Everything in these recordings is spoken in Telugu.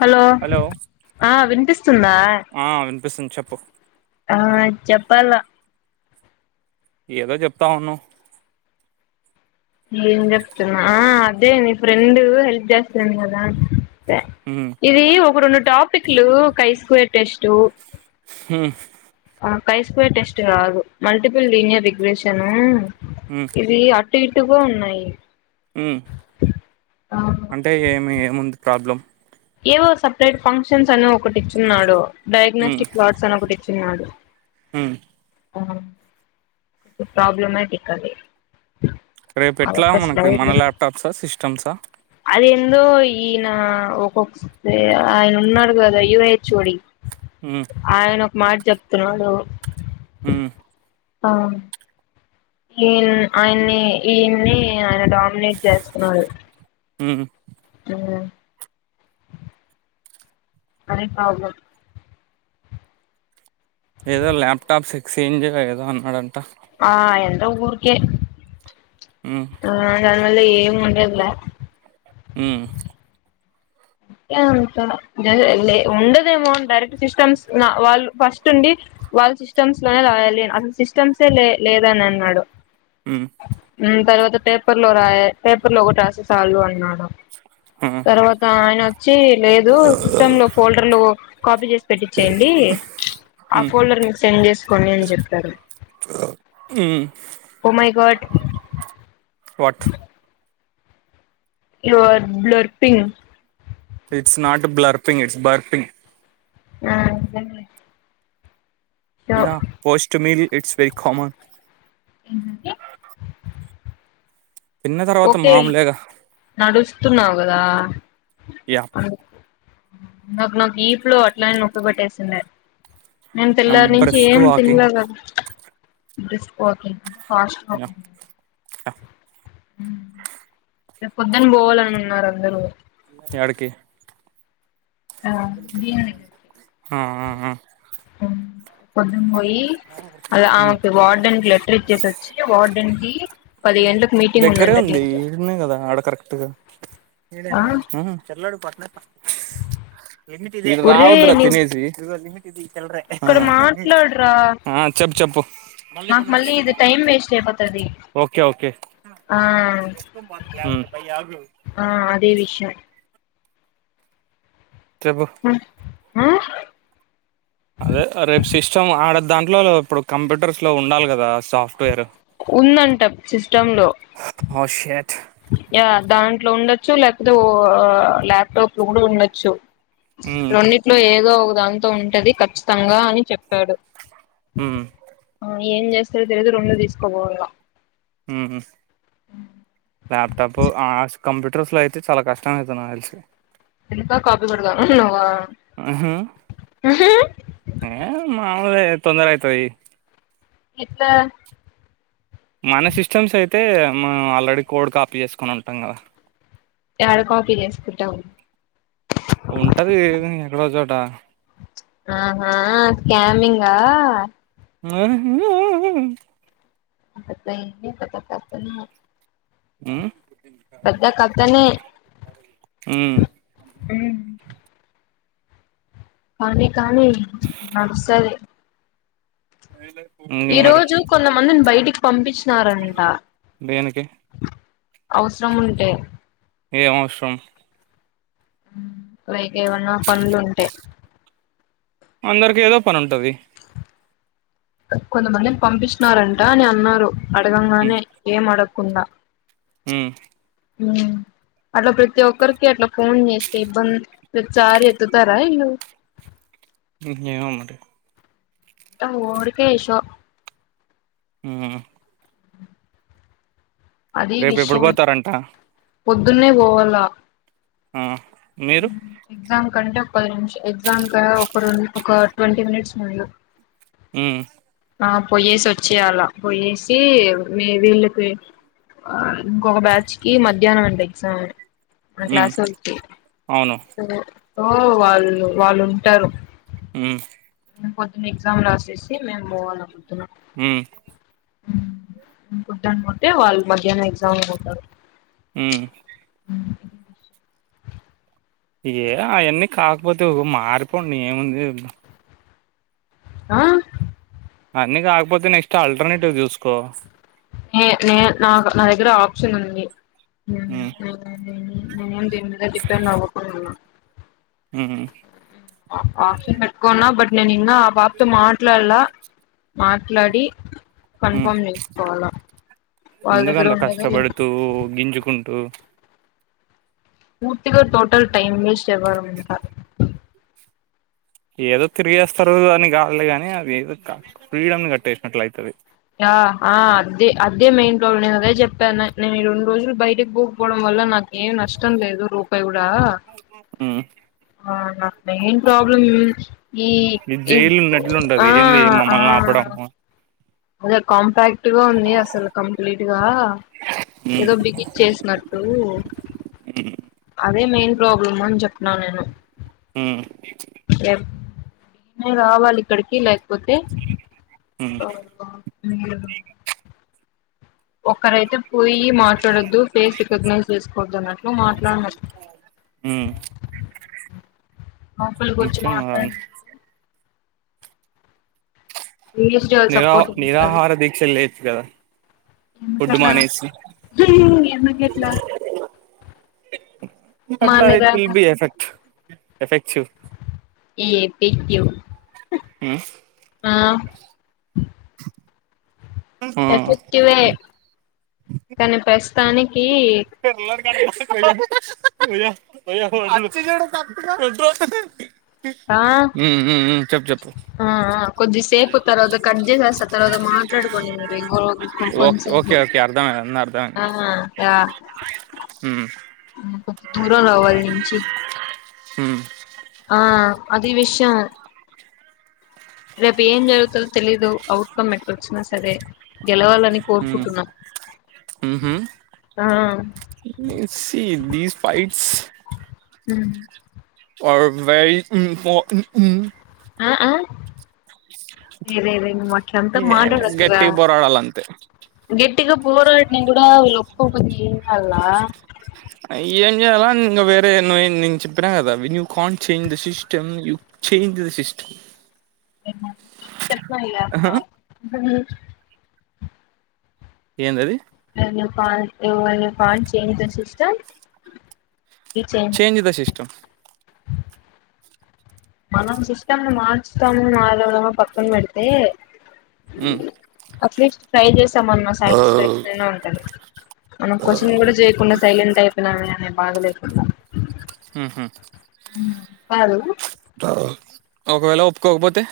హలో ఆ వినిపిస్తుందా పిసిం చెప్పు ఆ చెప్పాలా ఏదో చెప్తా ఉన్న ఏం చెప్తున్నా అదే నీ ఫ్రెండు హెల్ప్ చేస్తాను కదా హ్మ్ ఇది ఇప్పుడున్న టాపిక్లు కై స్క్వేర్ టెస్టు మ్ ఆ కై స్కయర్ టెస్ట్ కాదు మల్టిపుల్ లీనియర్ రిగ్రెషన్ హ్మ్ ఇది అ టుగొ ఉన్నాయి మ్ ఆ అంటే ఏమి ముందు ప్రాబ్లం ఏవో సపరేట్ ఫంక్షన్స్ అని ఒకటి ఇచ్చున్నాడు డైగ్నోష్టిక్స్ లాట్స్ అని ఒకటి చినాడు మ్మ్ ఆ ఈ ప్రాబ్లమాటిక్ అది రేపు ఎట్లా అదొక మనకి మన ల్యాప్టాప్స్ ఆ సి తమ్స్ ఆ అది ఎందో ఈయన ఒకొక్ ఆయన ఉన్నాడు కదా ఈవో హెచ్ఓడి హ్మ్ ఆయన మార్ చెప్తున్నాడు మ్మ్ ఆ ఈన్ ఆయన్ని ఈయన్ని ఆయన డామినేట్ చేస్తున్నాడు హ ఆ అదే కా ఏదో ల్యాప్టాప్ సిక్స్ ఇంజ్ ఏదో అన్నాడంట ఆ ఎంత వురికే హ్మ్ ఆ దాని మళ ఏ ఇ ఉంటదుల హమ్ అే అంత ఉండదేమో డైరెక్ట్ సిస్టమ్స్ వాళ్ళు ఫస్ట్ ఉండి వాళ్ళు సిస్టమ్స్ లోనే రాయాలి అసలు సిస్టమ్సే లే లేదని అన్నాడు హ తర్వాత పేపర్ లో రా పేపర్ లో ఒకటి రాసి చాలు అన్నారు ఆ తర్వాత ఆయన వచ్చి లేదు సిస్టమ్ లో ఫోల్డర్లు కాపీ చేసి పెట్టించేయండి ఆ హ్మ్ ఫోల్డర్ మీకు సెండ్ చేసుకోండి అని చెప్పారు హ్మ్ my god what you are బ్లర్పిగ్ it's not blurping it's burping ఆ yeah post meal it's very common ఎడి తిన్న తర్వాత ఓకే మామూలేగా నడుస్తున్నావు కదా ఇ నాకు నాకు ఈప్ లో అట్లని నొక్కు పెట్టేసింది నేను ఐ యామ్ తెల్లారి నుంచి బ్రిస్క్ ఏం వాకింగ్ తినలే కదా స్క కాస్ ఆ రేపు పొద్దుని పోవాలని ఉన్నారు అందరూ అడికే ఆ దీని దగ్గరికి అ కొద్దం పోయి అ ఆమెకు వార్డెన్ క లెటర్ ఇచ్చేసి వచ్చి వార్డెన్ కి పది గంలకు మీటింగ్ దగ్గరే ఉందం ఉంది దీట్ ఈడనే కదా ఆడ కరెక్ట్గా ఒరే రావద్ర నీవు తినేసి ఇది ఇక్కడ ల మాట్లాడరా చెప్పు చెప్పుకేఓకే నాకు మళ్ళీ ఇది టైం వేస్ట్ అయిపోతది ఆ ఆ అదే విషయం రబు ఆ అదే రేపు సిస్టమ్ ఆడ దాంట్లో ఇప్పుడు కంప్యూటర్స్ లో ఉండాలి కదా సాఫ్ట్వేర్ ఉందంటం సి హో షట్ యా దాంట్లో ఉండొచ్చు లేకపోతే ఓ ల్యాప్టాప్ లో కూడా ఉండొచ్చు ఉమ్ రెండిట్లో ఏదో దాంతో ఉంటది కఖచ్చితంగా అని చెప్పాడు హ్మ్ ఏం చేస్తారో తెలియదు రెండు తీసుకోపోవాల్లా మ్మ్ హ్మ్ ల్యాప్టాప్ ఆస్ కంప్యూటర్స్ లో అయితే చాలా కష్టం అవుతున్నే నాకు తెలిసి ఇంకా కాపీ కొడుదామని నువ్వు అహ్ ఏ మా మామూలే తొందర అయితది ఎట్లా మన సిస్టమ్స్ అయితే మనం ఆల్రెడీ కోడ్ కాపీ చేసుకొని ఉంటాం కదా. ఎడ కాపీ చేసుకుంటావ్ ఉంటది ఇవిదంగా ఎక్కడో చోట. ఆహ్ హా స్కమింగా ఆహ్ [unintelligible] [inaudible] ఉమ్ పెద్ద కత్తనే కానీ కానీ నడుస్తది ఏయ్లె ఈ రోజు కొంతమందిని బయటికి పంపించినారంట దేనికి అవ్స్రం ఉంటే ఏం అవస్రం బయట ఏమన్నా పనులుంటే అందరికి ఏదో పని ఉంటది. కొంతమందిని పంపిచిన్నారంట అని అన్నారు. అడగంగానే ఏం అడక్ కున్నా ఉహ్ ఉహ్మ్ అట్లా ప్రతి ఒక్కరికి అట్లా ఫోన్ చేస్తే ఇబ్బంద్. ప్రతిసారి ఎత్తుతారా ఈల్లు ఏమో మరి తం వొడికే షో ఉహ్మ్ అది రేపు ఎప్పుడు విషయం పోతారంట పొద్దున్నే పోవాల్ల ఆహ్ మీరు ఎగ్జామ్ కంటే ఒక పది నిమిషా అ ఎగ్జామ్ ఒక రెం ఒక ట్వంటీ మినిట్స్ ముందు. ఉహ్ ఆ పోయేసి వచ్చేయాల పోయేసి. వీళ్ళకి ఆ ఇంకొక బ్యాచ్ కి మధ్యాన్నాం అంట ఎగ్జామ్. ఇప్పుడ హ్మ్ క్లాసొల్కి అవును ఆహ్ ఓ వాళ్ వాళ్ళు ఉంటారు. ఉమ్ పొద్దున ఎగ్జామ్ రాసేసి మేము బోవాల్ల పొద్దున. ఉమ్ ఉమ్ ఉహ్ వద్దనుకుంటే వాళ్ మధ్యానామే ఏ జామీకుంటారు ఉహ్మ్ ఏ అయాన్నీ కాకపోతే ఓ మారిపోనీ ఏముంది. ఆ అన్నీ కాకపోతే నెక్స్ట్ ఆల్టర్నేటివ్ చూసుకో నే నే నా నా దగ్గర ఆ మిషన్ ఉంది హ్మ్ [unintelligible] మెయిన్ దీనిమీద డిపెండ్ అవ్వకూడదు హ్మ్ ఆశల్ పెట్టుకోన్నా బట్ ననీ నిన్న ఆ పాప్తో మాట్లాడలా మాట్లాడి హ్మ్ కన్ఫామ్ చేసుకోవాల ఎందుకంత కష్టపడుతూ గింజుకుంటూ పూర్తిగా టోటల్ టైం వేస్ట్ ఎవ్వరం అంత ఏదో తిరిగేస్తారు అని కాదులేగాని అది ఏదో ఇక ఫ్రీడమ్ని కట్టేసినట్లు అయితది. ఆ ఆ అద్దీ అద్దేమెయిన్ ఇగో నేను అదే చెప్తన్న నేను ఈ రెండు రోజులు బయటకు పోకపోవడం వల్ల నాకు ఏం నష్టం లేదు రూపాయి కూ ఇదా ఉమ్ నా మెయిన్ ప్రాబ్లం ఈ ఇది జైలు ఉన్నట్లుంటది ఆ ఏంది ఆ మమ్మల్ని ఆపడం ఉమ్ అదే కాంపాక్ట్ గా ఉంది అసలు కంప్లీట్ గా ఆ ఏదో బిగిచ్చేసినట్టు హ్మ్ అదే మెయిన్ ప్రాబ్లం అని చెప్న నేను హ్మ్ నేను రావాలి ఇక్కడికి లేకపోతే హ్మ్ మీరు ఒక్కరైతే పోయి మాట్లాడొద్దు ఫేస్ రికగ్నైజ్ చేసుకోవద్దు అన్నట్లు మాట్లాడినం ఉమ్ లోపలికి వచ్చి నిత్యం మాట్లాడినటు వీడియోస్ చాలా నిరా సపోర్ట్ ఉంటాది నిరాహార దీక్షలు చేయొచ్చు కదా ఫుడ్ ఎందుకట్ల మానేసి ఉహ్ ఎందుకట్ల అట్లా it will be [unintelligible] effect effective ఈ ఎపిక్లు ఉమ్ ఆ ఉమ్ ఉమ్ ఎఫెక్టివే కానీ ఫస్ట్ కానీ కీ హత్య చేయటంతప్పుగా ఆ ఆఆ కొద్దిసేపు తర్వాత కట్ చేసేస్తాను తర్వాత మాట్లాడుకోండి మీరు ఇంకొది కొంచెం ఓకే ఓకే సేపు ఓకే అర్థమైంది అర్థమైంది ఉమ్ దూరాళ్ల నుంచీ ఉమ్ ఆ అది విషం రేపు ఏం జరుగుతదో తెలీదు అవుట్కమ్ ఏట్లోచ్చినా సరే గెలవాలని ఉమ్ కోరుకుంటున్నాం ఊహుం ఆ let see these fights um are very um oh um um ah ah యె రే రే నువ్వు అట్లా అంత ఏం లే, మాట్లాడుకురా గట్టిగా పోరాడాలి అంతే గట్టిగ పోరాడినా కూడా వీళ్ళు ఒప్పుకోకపోతే ఏం చేయాల ఏంచేయాల ఇంగ వేరే నే నేను చెప్పిన కదా when you can't change the system you change system చెప్ప వే ఇగ అట్ల ఏందది when you can't you when you can't change the system change the system మనం సిస్టంను మార్చుతాము మారామో పక్కన పెడితే ఉమ్ అట్లీస్ట్ ట్రై చేస్ తమన్న సాటిస్ఫాక్షన్ అయినా ఉంటది మనం క్వశ్చన్ కూడా చేయకుండ సైలెంట్ అయిపోయినామే అనే బాధ లేకుండ ఊహుం ఉమ్ కాదు ఒకవేళ ఒప్పుకోకపోతే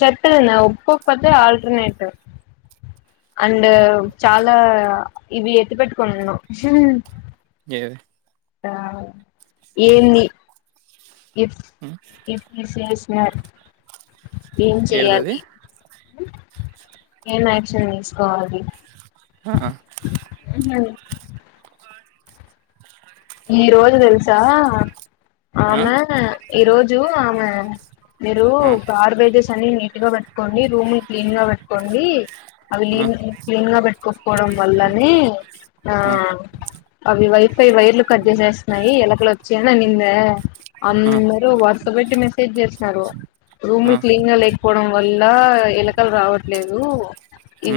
చెప్పాన ఒప్పుకోకపోతే ఆల్టర్నేటివ్ అండ్ చాలా ఇవి ఎత్తి పెట్టుకున్న ఏవి ఆ ఏంది ఇఫ్ ఉమ్, ఇఫ్ విసేస్ యార్ ఏం ఏడిది అది చెయాలి ఏం యాక్షన్ తీసుకోవాలి ఆ ఉహు ఈ రోజు తెలుసా ఆమె ఈరోజు ఆమె మీరు ఆ, గార్బేజెస్ అన్ని నీట్గా పె పెట్టుకోండి రూమ్ ను క్లీన్ గా పెట్టుకోండి అవి ఆ, లీన్ క్లీన్ గా పెట్టుకోకపోవడం వల్లనే ఆ అవి వైఫై వైర్లు నేస్తున్నాయి ఎలకలు వచ్చి అని అనిందే ఆ, అందరు వరస పెట్టి మెసేజ్ చేస్తూ సరు ఆ, రూములు క్లీన్ గా లేకపోవడం వల్ల ఎలకలు రావట్లేదు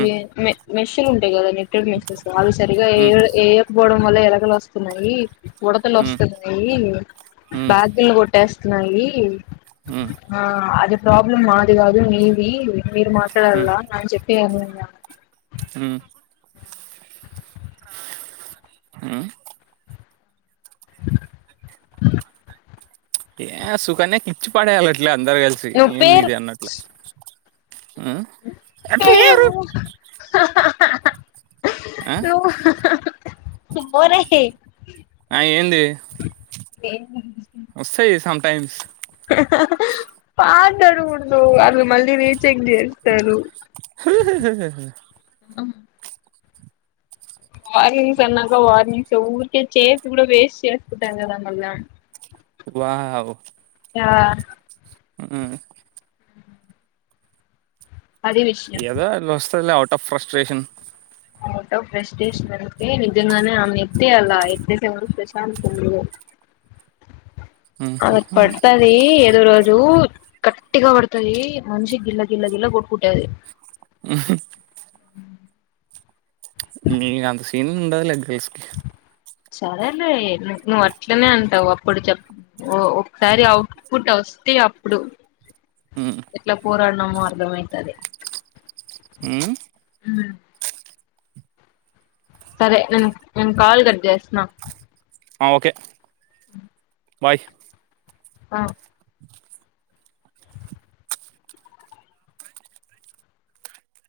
ఉమ్, మే మెషన్ ఉంటాయి కదా మీ త్రి ప్లేస్సెస్ అ సరిగా ఏ ఉమ్, ఏ పోవడం వల్ల ఎలకలు వస్తున్నాయి ఉడతలు ఉమ్, వస్తున్నాయి ఉమ్, బ్యాగలు కొట్టేస్తున్నాయి ఉమ్, ఆ అది ప్రాబ్లం మాది కాదు మీది మీరు ఉమ్, మాట్లాడలా అని చెప్పే అనున్నా ఉమ్, ఉమ్. ఏ సుకన్యయాకిిచ్చు పడేయ ఇట్లా అందరు కలిసి నువ్వు ఏంది పేరు ఇది అన్నట్లు ఉం అట్లియ్యారు పేరు సుబ్బో రాహే ఆ ఏంది ఏమై వస్తాయి సమ్ టైమ్స్ పాట్లాడకుడదు అవి మళ్ళీ రీచెక్ చేస్తారు అ వార్నింగ్స్ అన్నాక వార్నింగ్స్ ఊరికే చేసి కూడా వేస్ట్ చేసుకుంటాం కదా మళ్ళా వావ్ ఆ ఉం అది విషయం ఏదో అట్లా వస్తదల అ ఫ్రస్ట్రేషన్ ప్రస్ట్రెషన్ అయితే నిజంగానే అమ్ ఎత్తే అలా ఎత్తతే సె ప్రశాంతం ఇగ అమే పడుతది ఏదో రోజు జు కట్టిగా పడుతది మనిషి గిల్ల గిల్ల గిల్ల కొట్కుంటది ఉహుం నీ అంత సీన ఉండదు గ్రీసుకి సరేలే నువ్వు అట్లనే అంటావు అప్పుడు చె ఒకసారి అవుట్పుట్ వస్తే అప్పుడు ఎట్లా పోరాడునామో అర్థంమయితది ఉం సరే న నేన్ కాల్ కట్ చేస్తున అ ఓకే బాయ్ ఆ